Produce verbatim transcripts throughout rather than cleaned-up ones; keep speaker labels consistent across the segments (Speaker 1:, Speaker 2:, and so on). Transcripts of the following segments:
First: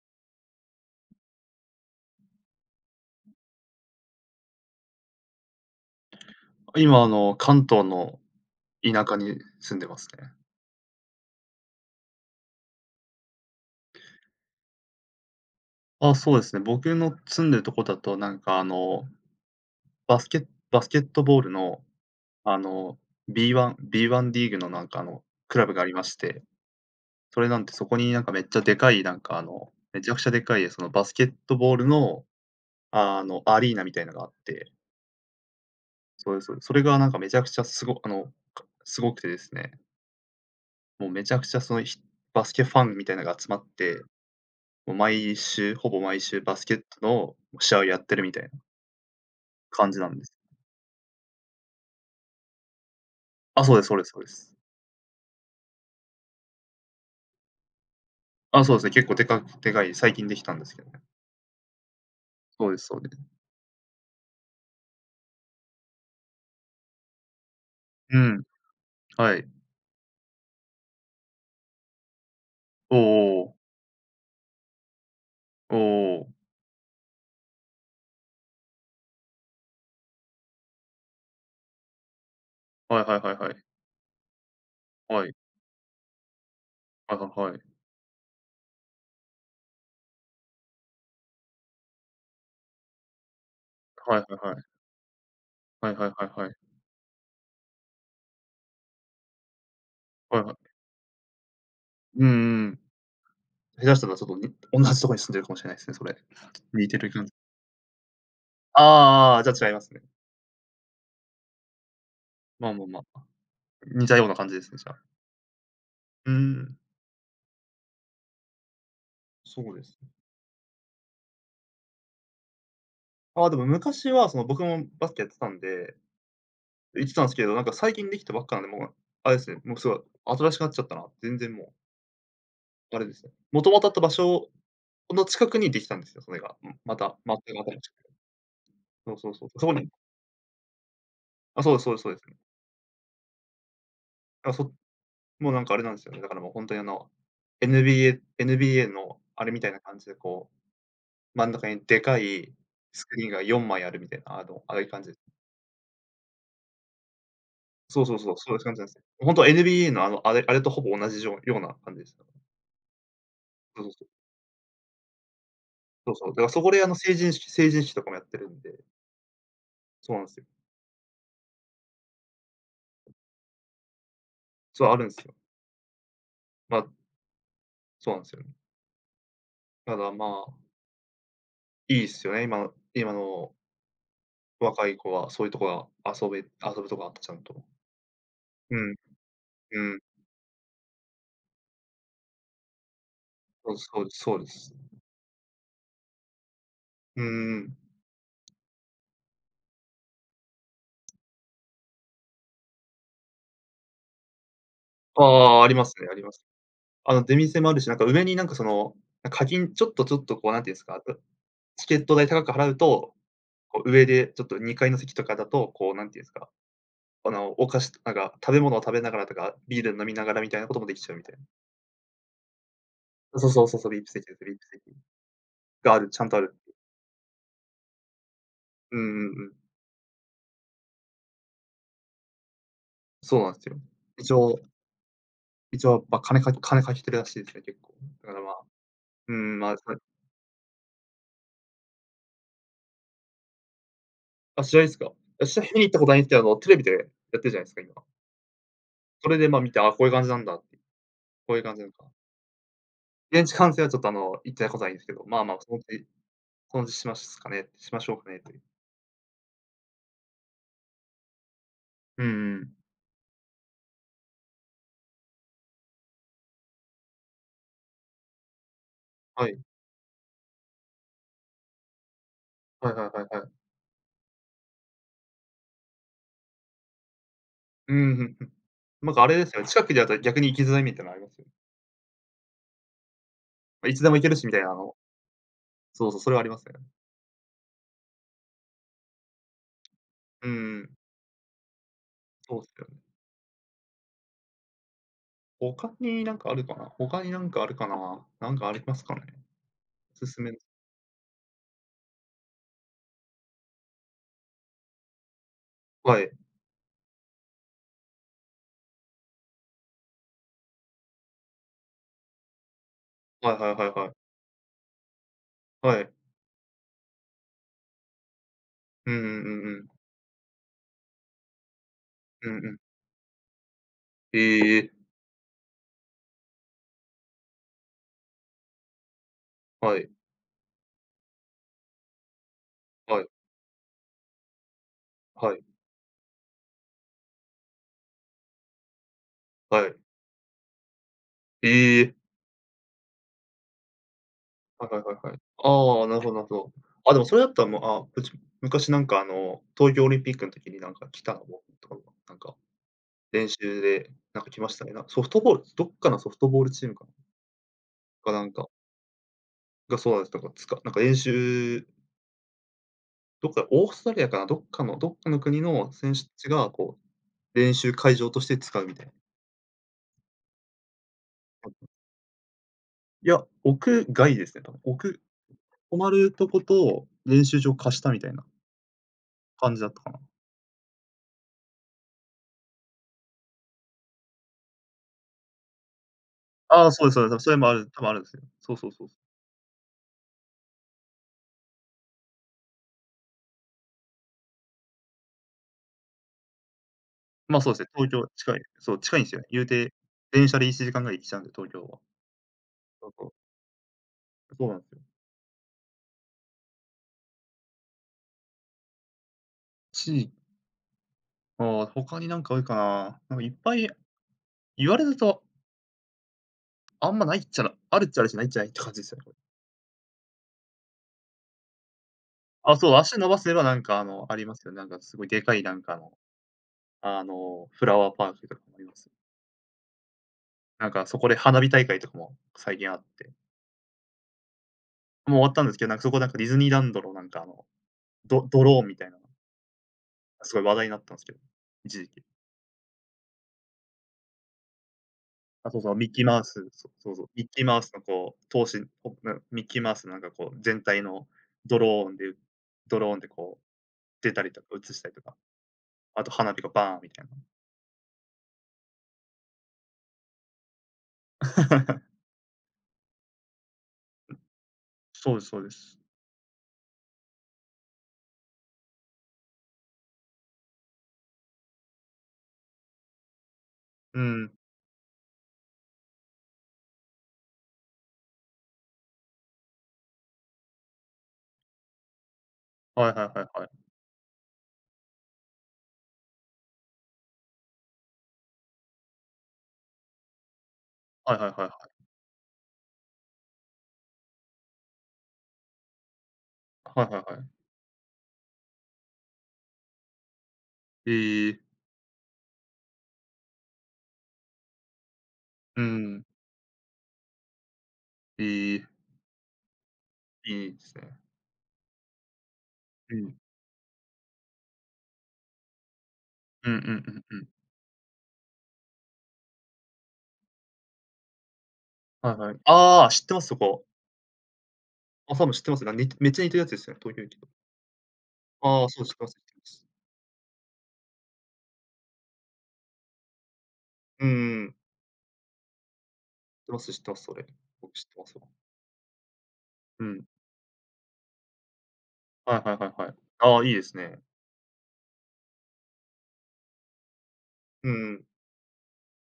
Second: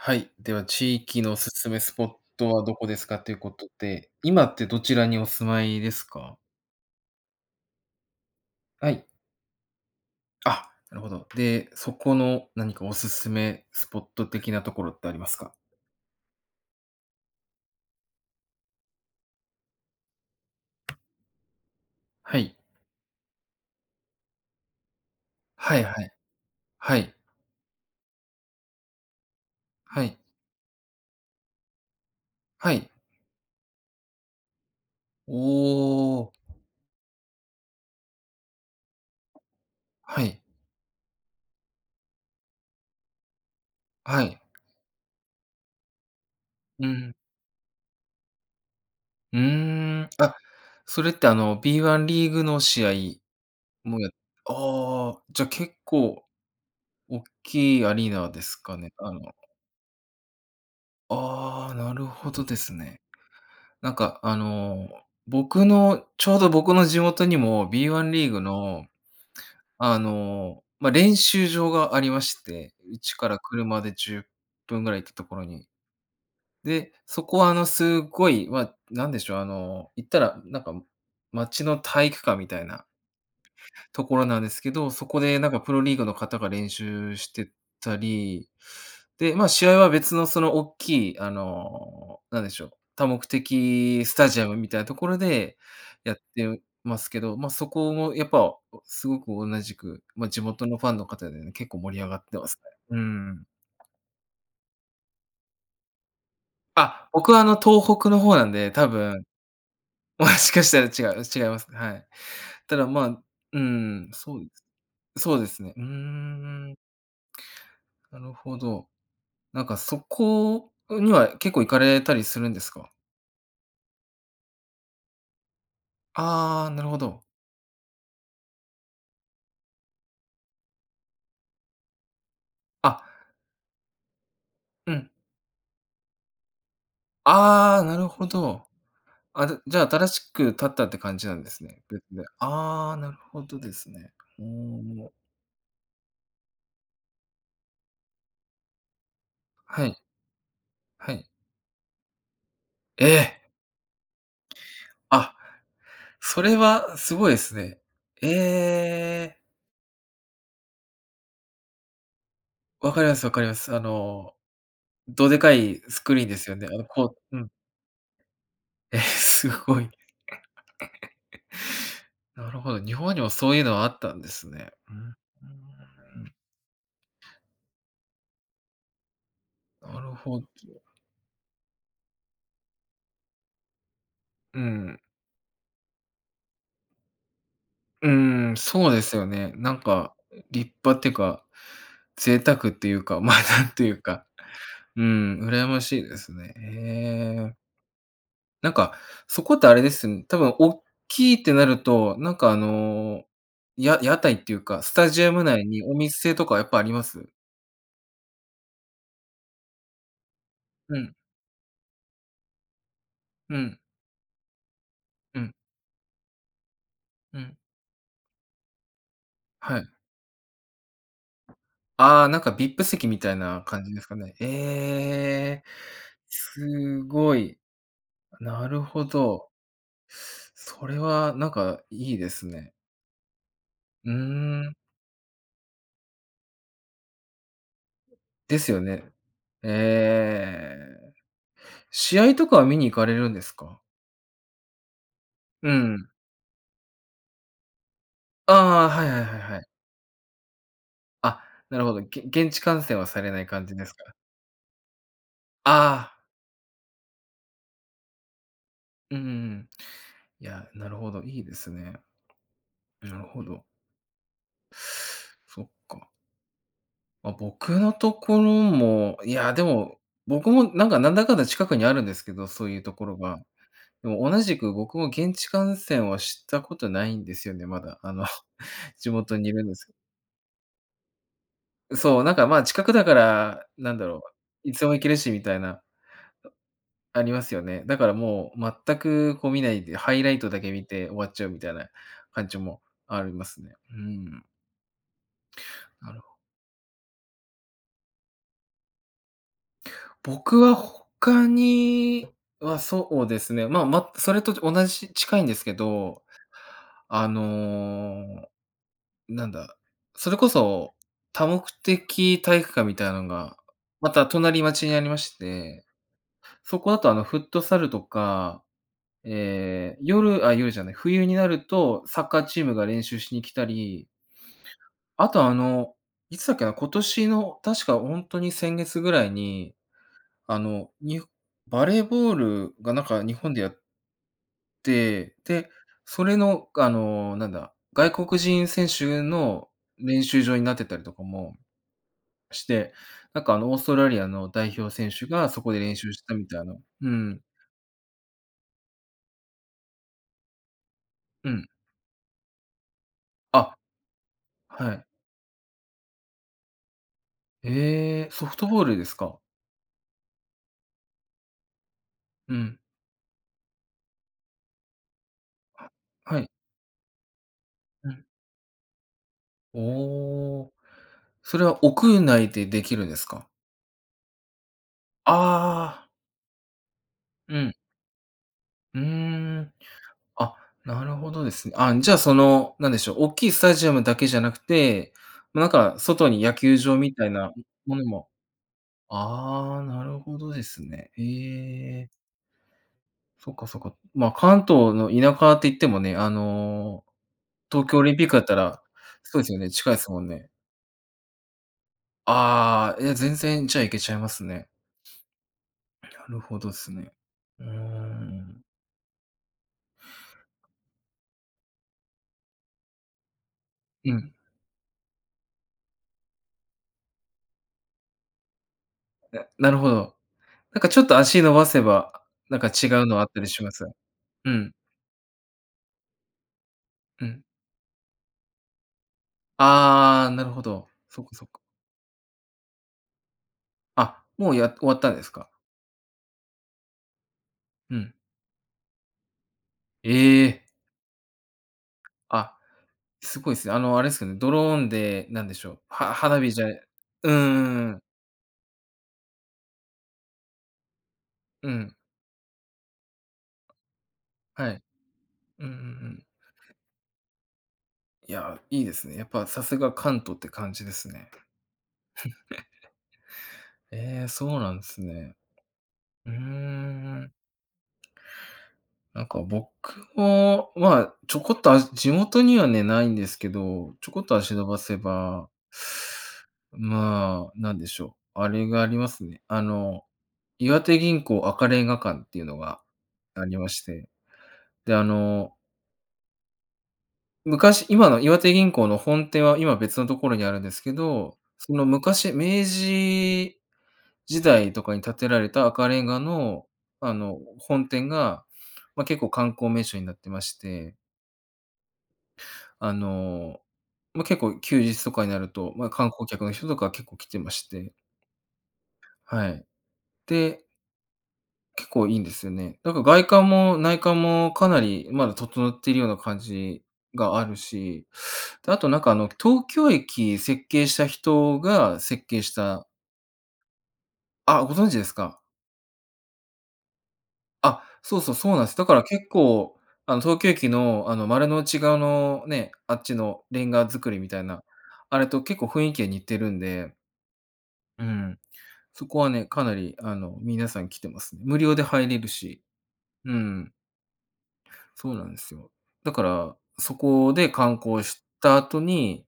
Speaker 1: はい、では地域のおすすめスポットはどこですかっていうことで、今ってどちらにお住まいですか？
Speaker 2: 今あの、関東の
Speaker 1: は
Speaker 2: 田
Speaker 1: い。
Speaker 2: 舎に住んでますね。
Speaker 1: あ、なるほど。で、そこの何かおすすめスポット的なところってありますか？
Speaker 2: あ、そうですね、僕の住んでるとこだと、なんか、あの、バスケバスケットボールの、
Speaker 1: はい。
Speaker 2: あの、B1 B1 リーグのなんか、あの、クラブ
Speaker 1: は
Speaker 2: が
Speaker 1: い
Speaker 2: あ
Speaker 1: は
Speaker 2: りま
Speaker 1: い。
Speaker 2: して、
Speaker 1: はい。
Speaker 2: それなんて、そこになんかめっちゃでかい、なんか、あのめ
Speaker 1: は
Speaker 2: ちゃ
Speaker 1: い。
Speaker 2: くちゃでっかいそのバスケットボールの、
Speaker 1: はい。
Speaker 2: あの、アリーナみたいなのがあって。
Speaker 1: おお。
Speaker 2: そうですそうです。それがなんかめちゃくちゃすごあの、かすごくてですね。
Speaker 1: はい。
Speaker 2: もうめちゃくちゃそのひバスケファンみたいなのが集まって、
Speaker 1: はい。
Speaker 2: もう毎週ほぼ毎週バスケッ
Speaker 1: う
Speaker 2: ト
Speaker 1: ん。
Speaker 2: の試合をやってるみたい
Speaker 1: うー
Speaker 2: 感じな
Speaker 1: ん、
Speaker 2: んです。
Speaker 1: あ、それってあの、B1 リーグの試合
Speaker 2: あ、そうですそう
Speaker 1: も
Speaker 2: で
Speaker 1: や
Speaker 2: す
Speaker 1: っ
Speaker 2: そうです。
Speaker 1: ああ、じゃ、結構おっきいアリーナです
Speaker 2: あ、そう
Speaker 1: か
Speaker 2: ですね、
Speaker 1: ね、
Speaker 2: 結
Speaker 1: あ
Speaker 2: 構
Speaker 1: の
Speaker 2: でかくでかい、最近できたんですけど。
Speaker 1: ああ、なるほどで
Speaker 2: そう
Speaker 1: す
Speaker 2: ですそ
Speaker 1: ね。
Speaker 2: うで
Speaker 1: なんか、あの、僕のちょうど僕の地元にも B1
Speaker 2: う
Speaker 1: リーグ
Speaker 2: ん。
Speaker 1: の、
Speaker 2: はい。
Speaker 1: あの、ま、練習場がありまして、
Speaker 2: おお
Speaker 1: 家から
Speaker 2: おお。
Speaker 1: 車でじゅっぷんぐらい行ったところに。
Speaker 2: おお。
Speaker 1: で、そこはあのすっごい、ま、なんでしょう、あの、言ったら、なんか、街の体育館みたいな
Speaker 2: はいはいはいはい。
Speaker 1: ところなんですけど、そこ
Speaker 2: はい。
Speaker 1: でなんかプロリーグの方が練
Speaker 2: は
Speaker 1: 習し
Speaker 2: は
Speaker 1: て
Speaker 2: はい。
Speaker 1: たり、で、まあ、試合は別のそのおっきい、あの、なんでしょう、多目的ス
Speaker 2: はいは
Speaker 1: タジア
Speaker 2: いは
Speaker 1: ム
Speaker 2: い。
Speaker 1: みたいなところで
Speaker 2: はいはい
Speaker 1: やっ
Speaker 2: はいはい。
Speaker 1: てますけど、ま、そこもやっぱすごく同じく、ま、
Speaker 2: は
Speaker 1: 地
Speaker 2: いは。
Speaker 1: 元のファンの方でね、結構盛り上がっ
Speaker 2: うん
Speaker 1: てます
Speaker 2: うん。
Speaker 1: ね。うん。
Speaker 2: 下手したらちょっと、に同じとこに住んでるかもしれないですね、それ。似て
Speaker 1: あ、
Speaker 2: る感じ。
Speaker 1: 僕はあの東北の方なんで、
Speaker 2: あ
Speaker 1: 多分、
Speaker 2: あああ、じゃ、違いますね。
Speaker 1: もしかしたら違う違いますか、はい。
Speaker 2: まあ
Speaker 1: た
Speaker 2: まあ
Speaker 1: だ、
Speaker 2: ま
Speaker 1: まあう
Speaker 2: あ、
Speaker 1: ー
Speaker 2: 似
Speaker 1: ん、
Speaker 2: たような
Speaker 1: そう
Speaker 2: 感
Speaker 1: で
Speaker 2: じで
Speaker 1: す。
Speaker 2: すね、じゃあ。
Speaker 1: そうですね、うー
Speaker 2: う
Speaker 1: ん。
Speaker 2: ん。
Speaker 1: なるほど、なん
Speaker 2: そ
Speaker 1: か、
Speaker 2: うで
Speaker 1: そ
Speaker 2: す。
Speaker 1: こには結構行かれたりするんですか？
Speaker 2: あ、でも昔はその僕もバスケやってたんで。
Speaker 1: ああ、なるほ
Speaker 2: 行ってた
Speaker 1: ど。
Speaker 2: んですけど、なんか最近できたばっかなんで、もう、あれですね、もうすごい、新しくなっちゃったな、全然もう。あ
Speaker 1: あ。
Speaker 2: れですよ、もともとあった場所
Speaker 1: うん。
Speaker 2: の近くにできたんですよ、それが、うん、また。全く
Speaker 1: あ
Speaker 2: 新
Speaker 1: あ、
Speaker 2: しく。
Speaker 1: なるほど。
Speaker 2: そうそうそ
Speaker 1: あ、
Speaker 2: う。
Speaker 1: じゃ
Speaker 2: そう
Speaker 1: じゃ
Speaker 2: な
Speaker 1: あ
Speaker 2: ん
Speaker 1: 新しく建ったって感じなんで
Speaker 2: あ、
Speaker 1: す
Speaker 2: そうで
Speaker 1: ね、
Speaker 2: すそうです、
Speaker 1: 別
Speaker 2: そうで
Speaker 1: で。
Speaker 2: すね。
Speaker 1: ああ、なるほどですね。お
Speaker 2: だから、そ
Speaker 1: お、もう。
Speaker 2: もうなんかあれなんですよね、だからもう本当にあの、NBA NBA のあれみたいな
Speaker 1: はい。
Speaker 2: 感じでこ
Speaker 1: はい。
Speaker 2: う、真ん中にでかいスクリーン
Speaker 1: え。
Speaker 2: がよんまいあるみたいな、あの、ああいう感じで
Speaker 1: あ、それはすごいですね。
Speaker 2: そうそうそう、そういう感じなんですね。ほ
Speaker 1: え
Speaker 2: んと
Speaker 1: え。
Speaker 2: は NBA の、あの、あれあれとほぼ同じじょうような感じでしたね。
Speaker 1: わかりますわかります。あ
Speaker 2: そうそうそう。
Speaker 1: の、どでかいス
Speaker 2: そ
Speaker 1: ク
Speaker 2: う
Speaker 1: リー
Speaker 2: そう、
Speaker 1: ン
Speaker 2: だ
Speaker 1: で
Speaker 2: から
Speaker 1: すよ
Speaker 2: そ
Speaker 1: ね。あ
Speaker 2: こで
Speaker 1: の
Speaker 2: あの、成
Speaker 1: こ
Speaker 2: 人
Speaker 1: ううん。
Speaker 2: 式成人式とかもやってるんで。
Speaker 1: え、すごい。
Speaker 2: そうなんすよ。
Speaker 1: なるほど、日本にもそういうのはあったんですね。
Speaker 2: そう、
Speaker 1: う
Speaker 2: あるんすよ。
Speaker 1: ーん。
Speaker 2: ま。そうなんすよね。た
Speaker 1: なる
Speaker 2: だ、
Speaker 1: ほ
Speaker 2: ま
Speaker 1: ど。
Speaker 2: あいいっすよね、今の今の
Speaker 1: うー
Speaker 2: 若い
Speaker 1: ん。
Speaker 2: 子は、そういうとこは遊べ遊ぶとこあった、ちゃんと。
Speaker 1: うーん、
Speaker 2: う
Speaker 1: そ
Speaker 2: ん、
Speaker 1: うですよね。なん
Speaker 2: うん。
Speaker 1: か、立派っていうか、贅沢っていうか、まあ、なん
Speaker 2: そうで
Speaker 1: と
Speaker 2: す
Speaker 1: い
Speaker 2: そ
Speaker 1: う
Speaker 2: うです
Speaker 1: か、
Speaker 2: そうです。
Speaker 1: うん、羨ましいですね。
Speaker 2: うー
Speaker 1: へえ。
Speaker 2: ん。
Speaker 1: なんか、そこってあれですん多分おっきいってなると、なんかあの、や屋台っていうか、スタ
Speaker 2: ああ
Speaker 1: ジアム
Speaker 2: ああ、
Speaker 1: 内
Speaker 2: あり
Speaker 1: に
Speaker 2: ます
Speaker 1: お
Speaker 2: ね、ありま
Speaker 1: 店
Speaker 2: す。
Speaker 1: とか、やっぱありま
Speaker 2: あの、
Speaker 1: す？
Speaker 2: 出店もあるし、なんか上に、なんか、その、な、課金ちょっとちょっと、こう、何て言うんす
Speaker 1: う
Speaker 2: か、
Speaker 1: ん。
Speaker 2: うチケット代高く払うと、
Speaker 1: うん。
Speaker 2: こう、上で、ちょっと、にかいの席とか
Speaker 1: う
Speaker 2: だ
Speaker 1: ん。
Speaker 2: と、こう、何て言うんすか、あ
Speaker 1: う
Speaker 2: の、
Speaker 1: ん。
Speaker 2: お菓子とかが、食べ物を食べながらとか、
Speaker 1: は
Speaker 2: ビー
Speaker 1: い。
Speaker 2: ルを飲みながらみたいなこともできちゃうみたい
Speaker 1: ああ、なんか VIP 席みたい
Speaker 2: そ
Speaker 1: な
Speaker 2: そそう
Speaker 1: 感
Speaker 2: そ
Speaker 1: じ
Speaker 2: う、
Speaker 1: で
Speaker 2: VIP
Speaker 1: すか
Speaker 2: 席
Speaker 1: ね、
Speaker 2: VIP 席
Speaker 1: ええ。
Speaker 2: がある。ちゃんとある。
Speaker 1: すごい。なる
Speaker 2: うんう
Speaker 1: ほ
Speaker 2: んう
Speaker 1: ど。
Speaker 2: ん。
Speaker 1: それは、なんか、いいですね。
Speaker 2: そうなんすよ。
Speaker 1: う
Speaker 2: 一応
Speaker 1: ーん。
Speaker 2: 一応、ま、金か金かけてるらしいですね。結構。だからま
Speaker 1: で
Speaker 2: あ
Speaker 1: すよね。
Speaker 2: うーん、
Speaker 1: へ
Speaker 2: ま、それ
Speaker 1: え。試合とかは見に行かれるんですか？
Speaker 2: あ、試合ですか？あ、試合
Speaker 1: う
Speaker 2: 見に行ったこ
Speaker 1: ん。
Speaker 2: とないんですけども、あのテレビでやってるじゃないすか、今。
Speaker 1: ああ。はいはい
Speaker 2: そ
Speaker 1: は
Speaker 2: れ
Speaker 1: い
Speaker 2: でま
Speaker 1: は
Speaker 2: あ
Speaker 1: い。
Speaker 2: 見て、ああ、こういう感じなんだ。こ
Speaker 1: あ、
Speaker 2: ういう感
Speaker 1: な
Speaker 2: じ
Speaker 1: る
Speaker 2: な
Speaker 1: ほ
Speaker 2: の
Speaker 1: ど。
Speaker 2: か。
Speaker 1: げ現地観戦はされない
Speaker 2: 現地
Speaker 1: 感じ
Speaker 2: 観戦
Speaker 1: で
Speaker 2: は
Speaker 1: す
Speaker 2: ちょっとあ
Speaker 1: か？
Speaker 2: の、行ったことないんですけど、まあまあそのうち、
Speaker 1: ああ。
Speaker 2: こんしますかね、しましょうかねという。
Speaker 1: うんうんうん。いや、なるほど、いいですね。
Speaker 2: うんうん。
Speaker 1: なるほど。そっか。ま、僕のところも、い
Speaker 2: は
Speaker 1: や
Speaker 2: い。
Speaker 1: でも、僕もなんか、なんだかんだ近くにあるんですけど、そういう
Speaker 2: は
Speaker 1: と
Speaker 2: いは
Speaker 1: こ
Speaker 2: い
Speaker 1: ろ
Speaker 2: は
Speaker 1: が。
Speaker 2: いはい。
Speaker 1: でも同じく僕も現地観戦はしたことないんですよね、ま
Speaker 2: うーん。
Speaker 1: だあの、地
Speaker 2: なんかあれ
Speaker 1: 元
Speaker 2: で
Speaker 1: にい
Speaker 2: す
Speaker 1: る
Speaker 2: よ、
Speaker 1: んで
Speaker 2: 近く
Speaker 1: す。
Speaker 2: にあると逆に行きづらいみたいのありますよ。
Speaker 1: そう、なんかまあ近くだから、な
Speaker 2: い
Speaker 1: ん
Speaker 2: つ
Speaker 1: だ
Speaker 2: でも行
Speaker 1: ろ
Speaker 2: けるし、みたい
Speaker 1: う、
Speaker 2: な
Speaker 1: い
Speaker 2: あ
Speaker 1: つでも
Speaker 2: の
Speaker 1: 行けるしみたいな。
Speaker 2: そうそう。それはありますね。
Speaker 1: ありますよね。だからもう全くこう見ないで、ハイライ
Speaker 2: う
Speaker 1: トだけ
Speaker 2: ー
Speaker 1: 見
Speaker 2: ん。
Speaker 1: て終わっちゃうみたいな感
Speaker 2: そ
Speaker 1: じ
Speaker 2: うっす
Speaker 1: も
Speaker 2: よね。
Speaker 1: ありますね。うーん。
Speaker 2: 他
Speaker 1: なる
Speaker 2: にな
Speaker 1: ほ
Speaker 2: んかあるかな他になんかあるかな。なんかありますかね？おすすめ。
Speaker 1: 僕は他にはそうですね、まあま、それと同じ近いんですけ
Speaker 2: は
Speaker 1: ど、
Speaker 2: い。
Speaker 1: あの、なんだ、それこそ、多目的体育館みたいなん
Speaker 2: は
Speaker 1: が、
Speaker 2: いはいはいは
Speaker 1: ま
Speaker 2: い。
Speaker 1: た隣町にありまして。
Speaker 2: はい。
Speaker 1: そこあとあの、フットサルとか、
Speaker 2: うんうんうんう
Speaker 1: え
Speaker 2: ん。
Speaker 1: え、夜、あ、夜じゃない、冬になるとサッカー
Speaker 2: うん
Speaker 1: チー
Speaker 2: う
Speaker 1: ム
Speaker 2: ん。
Speaker 1: が練習しに来たり。
Speaker 2: へえ。
Speaker 1: あとあの、いつだっけな、今年の確かほんとに先月ぐらいに、
Speaker 2: はい。
Speaker 1: あの、にほバレーボールがなん
Speaker 2: は
Speaker 1: か
Speaker 2: い。
Speaker 1: 日本でやで、
Speaker 2: はい。
Speaker 1: で、それのが、あの、なんだ、外国人選手の
Speaker 2: はい。
Speaker 1: 練習場になってたりとかも
Speaker 2: ええ。
Speaker 1: して、なんかあのオーストラリアの代
Speaker 2: は
Speaker 1: 表
Speaker 2: いはい
Speaker 1: 選
Speaker 2: はい
Speaker 1: 手
Speaker 2: はい。
Speaker 1: がそこで練
Speaker 2: ああ、
Speaker 1: 習
Speaker 2: なる
Speaker 1: し
Speaker 2: ほ
Speaker 1: た
Speaker 2: どな
Speaker 1: み
Speaker 2: るほ
Speaker 1: たい
Speaker 2: ど。
Speaker 1: な。う
Speaker 2: あ、でもそれ
Speaker 1: ん。
Speaker 2: だったらもう、あ、ぷち昔なんか、あの、東京オリンピックの時になんか来たの
Speaker 1: う
Speaker 2: も
Speaker 1: ん。
Speaker 2: とか、なんか、練
Speaker 1: あ、
Speaker 2: 習で、なんか来ました
Speaker 1: は
Speaker 2: ね。
Speaker 1: い。
Speaker 2: な、ソフトボールどっかのソフトボールチームか
Speaker 1: ええ、
Speaker 2: かな
Speaker 1: ソ
Speaker 2: ん
Speaker 1: フ
Speaker 2: か
Speaker 1: トボールですか？
Speaker 2: がそうだったか、つかなんか練習
Speaker 1: うん。
Speaker 2: どっか、オーストラリアかな、どっかのどっかの国の選手た
Speaker 1: は
Speaker 2: ち
Speaker 1: い。
Speaker 2: が、こう、練習
Speaker 1: う
Speaker 2: 会
Speaker 1: ん。
Speaker 2: 場として使うみたいな。
Speaker 1: おお。それは
Speaker 2: [unintelligible]
Speaker 1: 屋内でできるんです
Speaker 2: いや、
Speaker 1: か？
Speaker 2: 屋外ですね多分。おく泊
Speaker 1: ああ。
Speaker 2: まるとこと、練
Speaker 1: う
Speaker 2: 習
Speaker 1: ん。
Speaker 2: 場貸したみたいな
Speaker 1: うーん。
Speaker 2: 感じだったかな。
Speaker 1: あ、なるほどです。あん、じゃあその、何でしょう、大きいスタジアムだけじゃなくて、ま、なんか外に野球
Speaker 2: ああ、
Speaker 1: 場
Speaker 2: そうで
Speaker 1: み
Speaker 2: すそ
Speaker 1: たい
Speaker 2: うです、そ
Speaker 1: な
Speaker 2: れもある
Speaker 1: も
Speaker 2: 多
Speaker 1: の
Speaker 2: 分あるん
Speaker 1: も
Speaker 2: すよ。そうそうそう。
Speaker 1: ああ、なるほどですね。へえ。そっかそっか、まあ、関東の田舎って言ってもね、あの、
Speaker 2: ま、そうですね、
Speaker 1: 東京オ
Speaker 2: 東
Speaker 1: リンピ
Speaker 2: 京、
Speaker 1: ックだった
Speaker 2: 近い
Speaker 1: ら、
Speaker 2: そう、近いんす
Speaker 1: そ
Speaker 2: よ
Speaker 1: う
Speaker 2: ね。
Speaker 1: ですよ
Speaker 2: 言う
Speaker 1: ね、近
Speaker 2: て、
Speaker 1: いですもん
Speaker 2: 電
Speaker 1: ね。
Speaker 2: 車でいちじかんぐらいで行けちゃうんで、東京は。
Speaker 1: ああ。い
Speaker 2: なん
Speaker 1: や、
Speaker 2: か。
Speaker 1: 全然、じゃあ、行けちゃいます
Speaker 2: そう
Speaker 1: ね。
Speaker 2: なんすよ。
Speaker 1: なるほどっすね。おーん。
Speaker 2: ちいああ、他になんかあるかな。なんかいっぱい
Speaker 1: うん。
Speaker 2: 言われるとあんまないっちゃらあるっちゃあるしないっちゃないって感じっす、あの
Speaker 1: え、なるほど。なんかちょっと足伸ばせば、なんか
Speaker 2: あ、
Speaker 1: 違
Speaker 2: そう、
Speaker 1: う
Speaker 2: 足
Speaker 1: のあ
Speaker 2: 伸
Speaker 1: っ
Speaker 2: ば
Speaker 1: たり
Speaker 2: せ
Speaker 1: し
Speaker 2: ば
Speaker 1: ま
Speaker 2: なん
Speaker 1: す？
Speaker 2: か、あの、あり
Speaker 1: う
Speaker 2: ますよ、
Speaker 1: ん。
Speaker 2: なんかすごいでかい、なんかあのあ
Speaker 1: うん。
Speaker 2: の、フラワーパークがあります。
Speaker 1: ああ、なるほど。
Speaker 2: なんかそ
Speaker 1: そっ
Speaker 2: こで
Speaker 1: かそっか。
Speaker 2: 花火大会とかも、最近あって。
Speaker 1: あ、もうや終わったんです
Speaker 2: もう終わ
Speaker 1: か？
Speaker 2: ったんですけど、なんかそこなんかディズニーランドのなんか、あの、
Speaker 1: うん。
Speaker 2: ドドローンみたいな
Speaker 1: え
Speaker 2: あ、すごい
Speaker 1: え。
Speaker 2: 話題になったんすけど、一時期。
Speaker 1: あ、すごいっす、あの、あれすよね、ドローンで、なんでし
Speaker 2: あ、
Speaker 1: ょ
Speaker 2: そ
Speaker 1: う、
Speaker 2: うそう、ミッ
Speaker 1: は
Speaker 2: キーマ
Speaker 1: 花
Speaker 2: ウ
Speaker 1: 火じゃ
Speaker 2: ス
Speaker 1: う
Speaker 2: そ、そうそう、
Speaker 1: んう
Speaker 2: ミッキーマウ
Speaker 1: ん
Speaker 2: ス
Speaker 1: う
Speaker 2: の
Speaker 1: ん。
Speaker 2: こう、頭身ポップミッキーマウスのなんかこう全体の、
Speaker 1: う
Speaker 2: ド
Speaker 1: ん。
Speaker 2: ローンでドローンでこう、出たりとか
Speaker 1: はい。
Speaker 2: 映したりとか。
Speaker 1: うんうんう
Speaker 2: あ
Speaker 1: ん。
Speaker 2: と花火がバーンみたいな。
Speaker 1: いや、いいですね。やっぱさすが関東って感じですね。ええ、そうなんす
Speaker 2: そ
Speaker 1: ね。
Speaker 2: うですそうです。
Speaker 1: うーん、うん。なんか僕も、まあ、ちょこっと、あ、す地元にはね、ないんですけど、ちょ
Speaker 2: う
Speaker 1: こっと
Speaker 2: ん。
Speaker 1: 足伸ばせばまあ、なんでしょう、あれがありますね、あの、岩手銀行赤レンガ館っていうのが、
Speaker 2: はいはいは
Speaker 1: あ
Speaker 2: い
Speaker 1: り
Speaker 2: は
Speaker 1: ま
Speaker 2: い。
Speaker 1: して。で、あの昔今の岩手銀行の本店は今、別のところにあるんですけ
Speaker 2: は
Speaker 1: ど、
Speaker 2: いはいはいは
Speaker 1: その、
Speaker 2: い。
Speaker 1: 昔明治時代とかに建てられた赤レンガの、
Speaker 2: はい
Speaker 1: あ
Speaker 2: はいは
Speaker 1: の、
Speaker 2: い。
Speaker 1: 本店が、ま、結構観光名所になってまして
Speaker 2: へえ。
Speaker 1: あの、ま、結構、休日とかになると、
Speaker 2: うん
Speaker 1: ま、観
Speaker 2: うん。
Speaker 1: 光客の人とか結構来てまして。
Speaker 2: へえ。
Speaker 1: はい、で
Speaker 2: いいすね。
Speaker 1: 結構いいんですよね。だか、
Speaker 2: う
Speaker 1: 外
Speaker 2: ん。
Speaker 1: 観も内観もかなりまだ整っているような感
Speaker 2: うんう
Speaker 1: じ
Speaker 2: んうんう
Speaker 1: があ
Speaker 2: ん。
Speaker 1: るし、で、あとなんか、あの、東京駅設計した人が設
Speaker 2: はい
Speaker 1: 計
Speaker 2: は
Speaker 1: し
Speaker 2: い、
Speaker 1: た
Speaker 2: ああ、知ってます、そこ。
Speaker 1: あ、ご存知です
Speaker 2: あ、
Speaker 1: か。
Speaker 2: そういうの知ってますが、似てめっちゃ似てるやつですよ、東京駅と。
Speaker 1: あ、そうそう、そうなんす。
Speaker 2: あ
Speaker 1: だ
Speaker 2: あ、
Speaker 1: か
Speaker 2: そ
Speaker 1: ら
Speaker 2: う、知って
Speaker 1: 結
Speaker 2: ます。す。
Speaker 1: 構、あの、東京駅の、あの、丸の内側のね、あっちのレンガ造り
Speaker 2: うん
Speaker 1: みたいな、
Speaker 2: うん。
Speaker 1: あれと結構、ふいんきが似てるん
Speaker 2: てます、
Speaker 1: で
Speaker 2: 知ってます、それ。僕
Speaker 1: う
Speaker 2: 知ってま
Speaker 1: ん、
Speaker 2: すわ。
Speaker 1: そこはね、かなり、
Speaker 2: う
Speaker 1: あ
Speaker 2: ん。
Speaker 1: の、皆さん来てます。無料で入れる
Speaker 2: は
Speaker 1: し。
Speaker 2: いはいはいはい。
Speaker 1: うんう
Speaker 2: ああ、い
Speaker 1: ん。
Speaker 2: いですね。
Speaker 1: そうなんですよ。だから、そこで観
Speaker 2: うん
Speaker 1: 光
Speaker 2: う
Speaker 1: し
Speaker 2: ん。
Speaker 1: た後に、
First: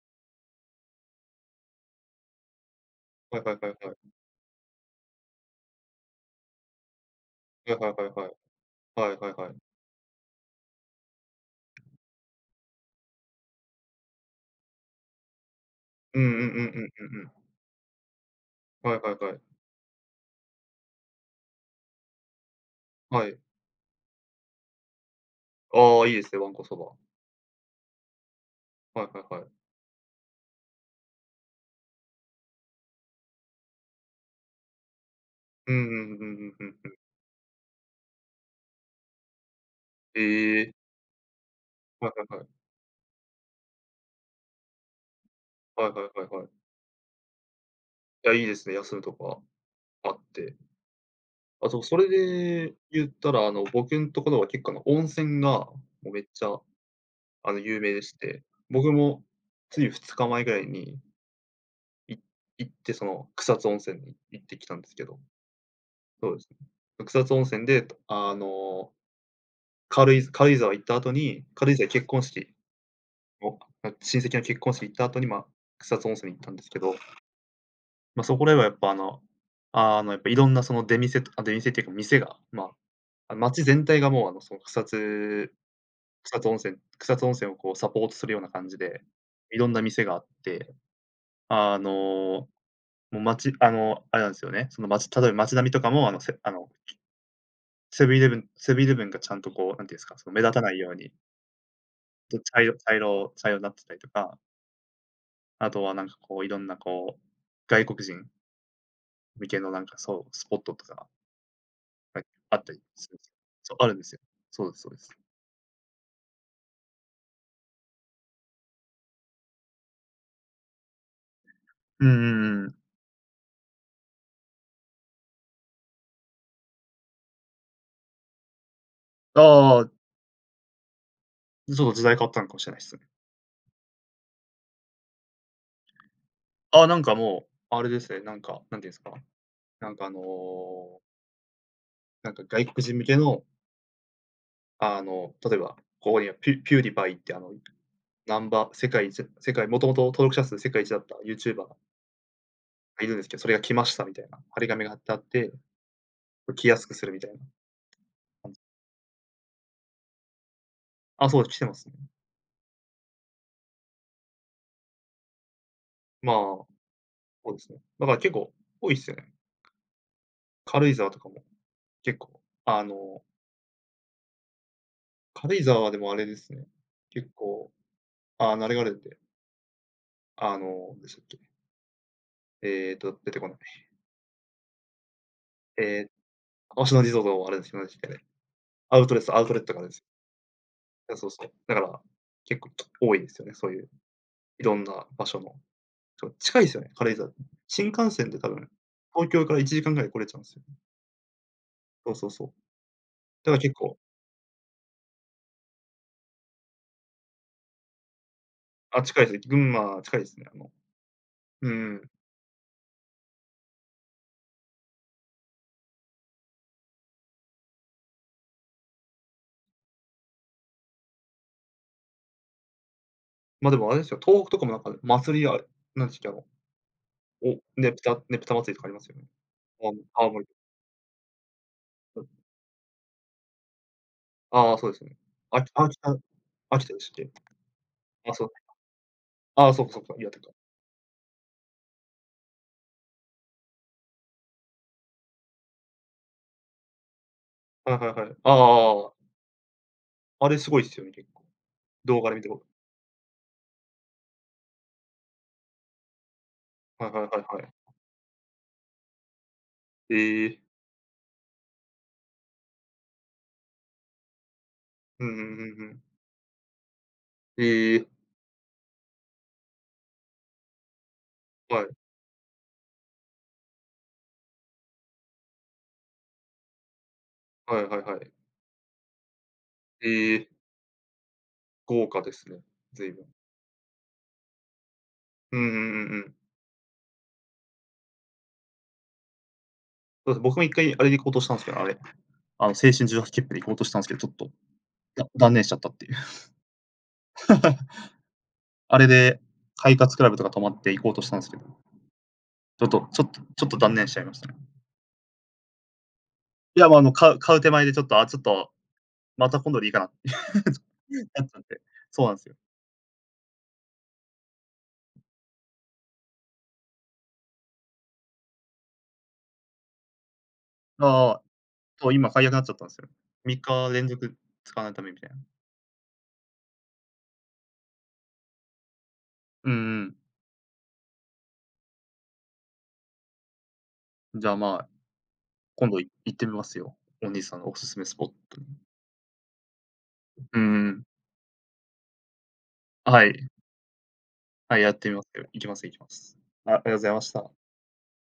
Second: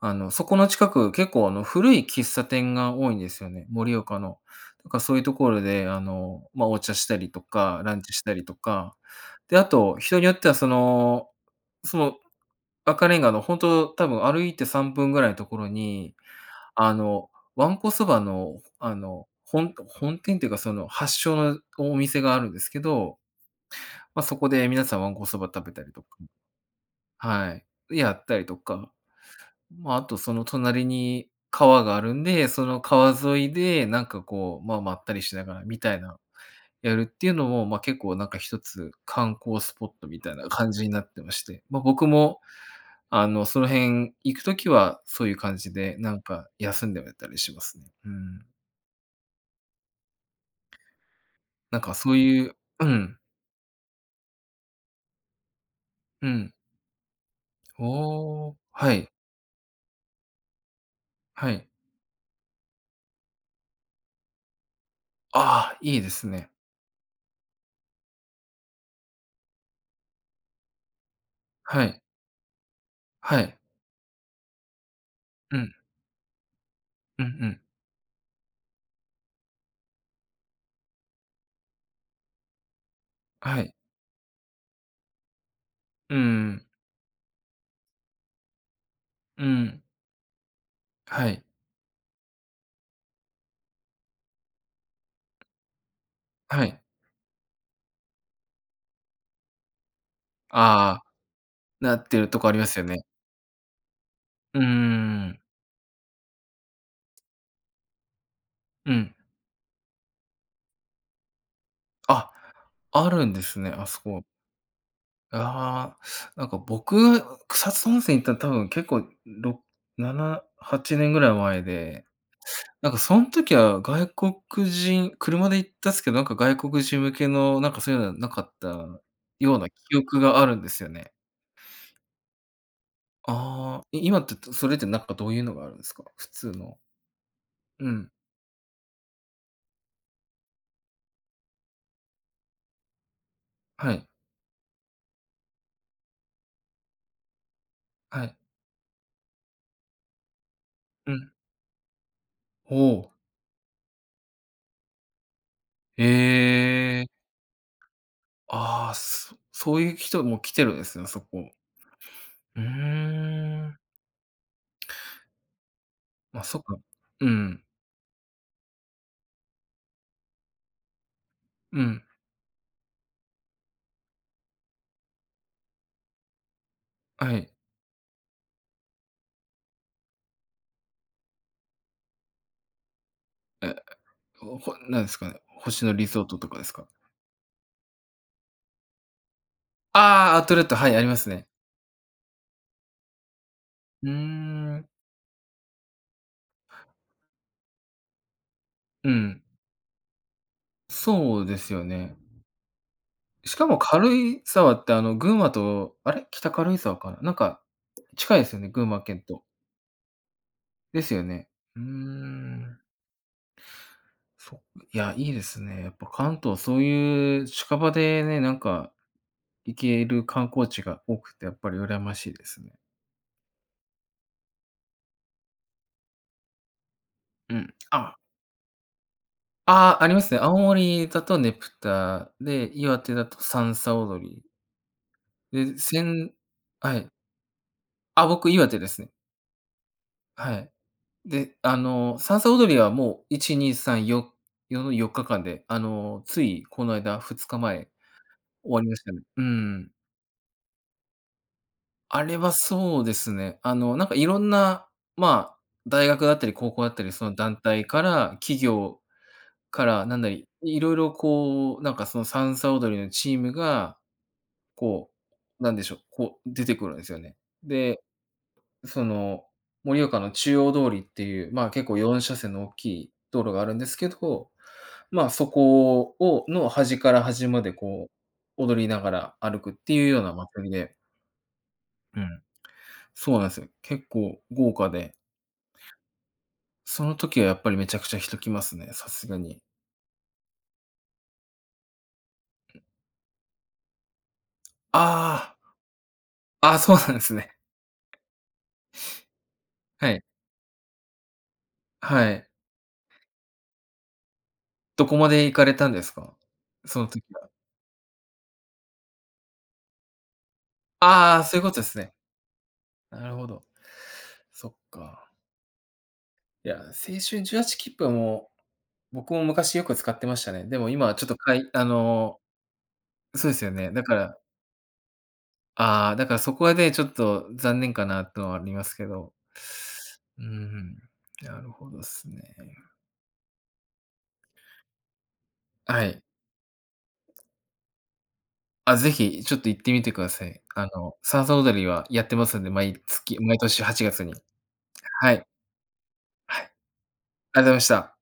Speaker 1: あの、そこの近く、結構、あの、古い喫茶店が多いんで
Speaker 2: は
Speaker 1: す
Speaker 2: い
Speaker 1: よ
Speaker 2: はい
Speaker 1: ね、
Speaker 2: はいは
Speaker 1: 盛
Speaker 2: い。
Speaker 1: 岡の。だか、そういうところで、あの、まあ、お茶したりと
Speaker 2: はい
Speaker 1: か、
Speaker 2: はい
Speaker 1: ラン
Speaker 2: はい
Speaker 1: チし
Speaker 2: は
Speaker 1: た
Speaker 2: い。
Speaker 1: りとか。
Speaker 2: はいはいは
Speaker 1: で、
Speaker 2: い。
Speaker 1: あと、人によってはそのその、赤レンガのほんと、多分歩いてさんぷんぐらいのところに、
Speaker 2: うんうんうんうん
Speaker 1: あ
Speaker 2: うんう
Speaker 1: の、
Speaker 2: ん。
Speaker 1: わんこそばの、あ
Speaker 2: はいはい
Speaker 1: の、
Speaker 2: はい。
Speaker 1: 本本店ていうか、その、発祥のお店があるんですけど、
Speaker 2: はい。
Speaker 1: ま、そこで皆さんわんこそば食べたり
Speaker 2: あ
Speaker 1: と
Speaker 2: あ、
Speaker 1: か
Speaker 2: いいで
Speaker 1: も
Speaker 2: すね、わんこそば。
Speaker 1: はい、で、やったりとか、
Speaker 2: はいはいはい。
Speaker 1: まあ、あとその隣に川があるんで、その川沿いでなんかこう、まあ、まったりしながら
Speaker 2: うん
Speaker 1: み
Speaker 2: う
Speaker 1: たい
Speaker 2: ん
Speaker 1: な、
Speaker 2: う、ふん、ふふんふん。
Speaker 1: やるっていうのも、まあ、結構なんか一つ、観光スポットみ
Speaker 2: へ
Speaker 1: たいな感
Speaker 2: え。
Speaker 1: じになってまして、ま、僕
Speaker 2: はいはい
Speaker 1: も、
Speaker 2: はい。
Speaker 1: あの、その辺行くときは、そういう感じ
Speaker 2: はい
Speaker 1: で、
Speaker 2: は
Speaker 1: な
Speaker 2: い
Speaker 1: ん
Speaker 2: はいはい。
Speaker 1: か休んでたりします。う
Speaker 2: いや、い
Speaker 1: ん。
Speaker 2: いですね、休むとこああってあ、
Speaker 1: な
Speaker 2: そ
Speaker 1: ん
Speaker 2: う、
Speaker 1: か
Speaker 2: それ
Speaker 1: そういう
Speaker 2: で
Speaker 1: う
Speaker 2: 言っ
Speaker 1: ん。
Speaker 2: たら、あの、僕んところは結構、あの、温泉が、もうめっ
Speaker 1: う
Speaker 2: ち
Speaker 1: ん。
Speaker 2: ゃ、あの、有
Speaker 1: あ、あ
Speaker 2: 名でして、
Speaker 1: あ、
Speaker 2: 僕
Speaker 1: はい。
Speaker 2: も、ついふつかまえぐらいに
Speaker 1: はい。
Speaker 2: い行って、その、草津温泉に行ってきたんですけど。
Speaker 1: ああ、いいです
Speaker 2: そうです。
Speaker 1: ね。
Speaker 2: 草津温泉で、あの軽井軽井沢行った後に軽井
Speaker 1: は
Speaker 2: 沢
Speaker 1: い。
Speaker 2: 結婚式、
Speaker 1: はい。
Speaker 2: おなん親戚の結婚式行った後に、ま、
Speaker 1: うん。
Speaker 2: 草津温泉行ったんですけど、
Speaker 1: うんうん。
Speaker 2: ま、そこではやっぱ、あのあのやっぱ色んな、その、出店とかあ、出店っていうか店が、まあ、
Speaker 1: は
Speaker 2: 街
Speaker 1: い。
Speaker 2: 全体がもう、あの、その、草津
Speaker 1: うん
Speaker 2: 草津
Speaker 1: う
Speaker 2: 温
Speaker 1: ん。
Speaker 2: 泉草津温泉をこうサポートするような感じで、
Speaker 1: う
Speaker 2: いろんな
Speaker 1: ん。
Speaker 2: 店があって、
Speaker 1: はい。
Speaker 2: あの、もう街あの、あれなんすよね、その街例えば街並みとかも、あのセあ
Speaker 1: は
Speaker 2: の
Speaker 1: い。
Speaker 2: セブンイレブンセブンイレブンがちゃんとこう、なんて言うんすか、その、目立たないよう
Speaker 1: ああ、
Speaker 2: に
Speaker 1: なってる
Speaker 2: と、
Speaker 1: とこあり
Speaker 2: 茶
Speaker 1: ま
Speaker 2: 色
Speaker 1: すよ
Speaker 2: 茶
Speaker 1: ね。
Speaker 2: 色茶色になってたりとか
Speaker 1: うーん。
Speaker 2: あとはなんかこう、色んなこう、外国人
Speaker 1: うん。
Speaker 2: 向けのなんか、そう、スポットとか。はい、
Speaker 1: あ、
Speaker 2: あったり
Speaker 1: あ
Speaker 2: するんで
Speaker 1: る
Speaker 2: す
Speaker 1: ん
Speaker 2: よ。
Speaker 1: ですね。
Speaker 2: そう、
Speaker 1: あ
Speaker 2: あるん
Speaker 1: そ
Speaker 2: ですよ。
Speaker 1: こ。
Speaker 2: そうですそうです。
Speaker 1: ああ、なんか僕、草津温泉行ったの多分けっこう、ろっななはちねんぐらい前
Speaker 2: う
Speaker 1: で、
Speaker 2: んうんうんうん。
Speaker 1: なんかそん時は外国人車で行ったんすけど、なんか外国人向けの、なんかそういうのなかった
Speaker 2: あ
Speaker 1: ような
Speaker 2: あ。
Speaker 1: 記憶があるんですよね。
Speaker 2: そう、時代変わったのかもしれないっすよね。
Speaker 1: ああ、い今ってって、それって、なんか、どういうのがあるんですか？普通の。
Speaker 2: あ、なんかもう、あ
Speaker 1: う
Speaker 2: れで
Speaker 1: ん。
Speaker 2: すね、なんか、なんていうんですか、なんかあのなんか外国人向けの
Speaker 1: はい。
Speaker 2: あの、例えば、ここにはピュピューディパイってあの、
Speaker 1: はい。
Speaker 2: ナンバ世界い世界もともと登録者数世界一だっ
Speaker 1: う
Speaker 2: た
Speaker 1: ん。
Speaker 2: ユーチューバー
Speaker 1: ほう。
Speaker 2: いるんですけど、それが来ましたみたいな、貼り紙が貼ってあって。来やすく
Speaker 1: へ
Speaker 2: す
Speaker 1: え。
Speaker 2: るみたいな。あん
Speaker 1: ああ、そそういう人も来てるんですね、そ
Speaker 2: あ、そうで
Speaker 1: こ。
Speaker 2: す、来てますね。
Speaker 1: うーん。
Speaker 2: まあ、
Speaker 1: ま、そっ
Speaker 2: そ
Speaker 1: か。う
Speaker 2: うで
Speaker 1: ん。
Speaker 2: すね。だからけっこう、多いっすよね。軽井沢とかも、
Speaker 1: うん。
Speaker 2: けっこう、あの軽井沢、でもあれですね、結
Speaker 1: はい。
Speaker 2: 構、ああ、あの、あれあるんで。あの、なんでしたっけ？えっと、出てこな
Speaker 1: え、
Speaker 2: い。
Speaker 1: ほほなんすかね、星野リ
Speaker 2: え、
Speaker 1: ゾートとかですか？
Speaker 2: 星野リゾートあれですあれすけねアウトレスアウトレットがあるんす。
Speaker 1: ああ、アウトレット、はい、あり
Speaker 2: い
Speaker 1: ま
Speaker 2: や、そ
Speaker 1: す
Speaker 2: うそ
Speaker 1: ね。
Speaker 2: う、だから結構多いですよねそういう、
Speaker 1: うー
Speaker 2: いろん
Speaker 1: ん。
Speaker 2: な場所の。ちょっ、近いですよね、軽井沢、うん。新幹線で多分
Speaker 1: うんう
Speaker 2: 東
Speaker 1: ん。
Speaker 2: 京からいちじかんぐらいで来れちゃうんすよ。
Speaker 1: そうですよ
Speaker 2: そう
Speaker 1: ね。
Speaker 2: そうそう。だ
Speaker 1: し
Speaker 2: から
Speaker 1: か
Speaker 2: 結
Speaker 1: も
Speaker 2: 構
Speaker 1: 軽井沢って、あの、群馬とあれ？北軽井沢かな、なんか、近いすよね、群馬
Speaker 2: あ、
Speaker 1: 県
Speaker 2: 近いすね。
Speaker 1: と。
Speaker 2: 群馬近いですね、あの
Speaker 1: ですよね。
Speaker 2: うんう
Speaker 1: うー
Speaker 2: ん。
Speaker 1: ん。そん、いや、いいですね、やっぱ関東、そういう近場でね、なんか、行ける観光地が多くて、やっぱり羨ましいですね。
Speaker 2: ま、でもあれですよ、東北とかもなんか、祭りあるなんすっけ、あの、
Speaker 1: う
Speaker 2: お
Speaker 1: ん、
Speaker 2: ね
Speaker 1: あ
Speaker 2: ぷた
Speaker 1: あ。
Speaker 2: ねぷた祭りとかありますよね。あの、
Speaker 1: ああ、ありま
Speaker 2: 青
Speaker 1: すね。
Speaker 2: 森。
Speaker 1: 青森だとねぷ
Speaker 2: そう。
Speaker 1: たで、岩手だとさんさ踊り。
Speaker 2: ああああ、そうですね。あき
Speaker 1: で、
Speaker 2: 秋
Speaker 1: せ
Speaker 2: 田
Speaker 1: ん
Speaker 2: 秋田
Speaker 1: は
Speaker 2: で
Speaker 1: い。
Speaker 2: しっけ。
Speaker 1: あ、
Speaker 2: あ、そう
Speaker 1: 僕岩手ですね。
Speaker 2: ああ、そうかそうか、岩手か。
Speaker 1: はい。で、あの、さんさ踊りはもう、いちにっさんよよのよっかかんで、あの、ついこの間、ふつかまえ
Speaker 2: はいはいはい。ああああ、あ、
Speaker 1: 終わりまし
Speaker 2: わわ。
Speaker 1: たね。うんうん。
Speaker 2: あれすごいっすよね、結構。動
Speaker 1: あ
Speaker 2: 画で
Speaker 1: れ
Speaker 2: 見て
Speaker 1: は
Speaker 2: こう
Speaker 1: そうですね、あの、なんか色んな、まあ、大学だったり高校だった
Speaker 2: はい
Speaker 1: り、
Speaker 2: は
Speaker 1: そ
Speaker 2: い
Speaker 1: の、
Speaker 2: はい
Speaker 1: 団
Speaker 2: はい。
Speaker 1: 体から企業から、なんだ、
Speaker 2: へえ。
Speaker 1: 色々こう、なんか、その、さんさ踊りのチームが、こ
Speaker 2: うんうん、ふ
Speaker 1: う、な
Speaker 2: ん
Speaker 1: んで
Speaker 2: ふ
Speaker 1: しょう、
Speaker 2: ん。
Speaker 1: こう、出てくるんですよね。
Speaker 2: へ
Speaker 1: で、
Speaker 2: え。
Speaker 1: その、盛岡の中央通りっていう、まあ、
Speaker 2: は
Speaker 1: 結
Speaker 2: い。
Speaker 1: 構、よんしゃせんの大きい道路があるんですけど、ま、そこををの、端から端まで
Speaker 2: はいはい
Speaker 1: こ
Speaker 2: はい。
Speaker 1: う、踊りながら歩くっていうような
Speaker 2: へえ。
Speaker 1: 祭りで。
Speaker 2: 豪
Speaker 1: う
Speaker 2: 華で
Speaker 1: ん。
Speaker 2: すね、随分。
Speaker 1: そうなんす。結構豪華で。
Speaker 2: うんうんうんうん。
Speaker 1: その時はやっぱりめちゃくちゃ人来ますね、さすがに。
Speaker 2: あ、は、僕も一回あれで行こうとしたんすけど、あれ、あの、青春18きっぷで行こうとしたんすけど、ちょっと、だ断
Speaker 1: あ
Speaker 2: 念しちゃったっていう。
Speaker 1: あ。あ、そうなんですね。
Speaker 2: あれで、快
Speaker 1: は
Speaker 2: 活
Speaker 1: い。
Speaker 2: クラブとか泊まって行こうとしたんすけど、
Speaker 1: はい。
Speaker 2: ちょっとちょっとちょっと断念しちゃいましたね。
Speaker 1: どこまで行かれたんですか？
Speaker 2: いやも
Speaker 1: そ
Speaker 2: う、あ
Speaker 1: の
Speaker 2: の、
Speaker 1: 時
Speaker 2: 買う
Speaker 1: は。
Speaker 2: 買う手前でちょっと、あ、ちょっと、また今度でいいかな、ちょ、
Speaker 1: ああああ、
Speaker 2: なっち
Speaker 1: そうい
Speaker 2: ゃ
Speaker 1: う
Speaker 2: っ
Speaker 1: こ
Speaker 2: て。
Speaker 1: とすね。
Speaker 2: そうなんすよ。
Speaker 1: なるほど。そっか。いや、青春18きっぷはもう、僕も昔よく使ってましたね。でも今
Speaker 2: あ
Speaker 1: はちょっ
Speaker 2: ああ
Speaker 1: と
Speaker 2: あ。
Speaker 1: かいあ
Speaker 2: そう、今
Speaker 1: の、
Speaker 2: 改悪なっちゃったんすよ。
Speaker 1: そうで
Speaker 2: みっ
Speaker 1: すよ
Speaker 2: か
Speaker 1: ね。だ
Speaker 2: 連
Speaker 1: か
Speaker 2: 続、
Speaker 1: ら
Speaker 2: 使わない為みたいな。
Speaker 1: ああ。だからそこはね、ちょっと残念かなってのありますけど。
Speaker 2: うんうん。
Speaker 1: うん、ふん。なるほどっすね。
Speaker 2: じゃあ、まあ、今
Speaker 1: あ、
Speaker 2: 度
Speaker 1: は
Speaker 2: い
Speaker 1: い。
Speaker 2: 行ってみますよ、お兄さんのお勧めスポットに。
Speaker 1: あ、ぜひ、ちょっと行ってみてくださ
Speaker 2: う
Speaker 1: い。あ
Speaker 2: んうん。
Speaker 1: の、さんさ踊りはやってますんで、毎
Speaker 2: あ、は
Speaker 1: 月
Speaker 2: い。
Speaker 1: 毎年はちがつに。
Speaker 2: はい、やってみます
Speaker 1: は
Speaker 2: け
Speaker 1: い。
Speaker 2: ど。行きます行きます。
Speaker 1: はい。
Speaker 2: あ、ありがとざいました。
Speaker 1: ありあとました。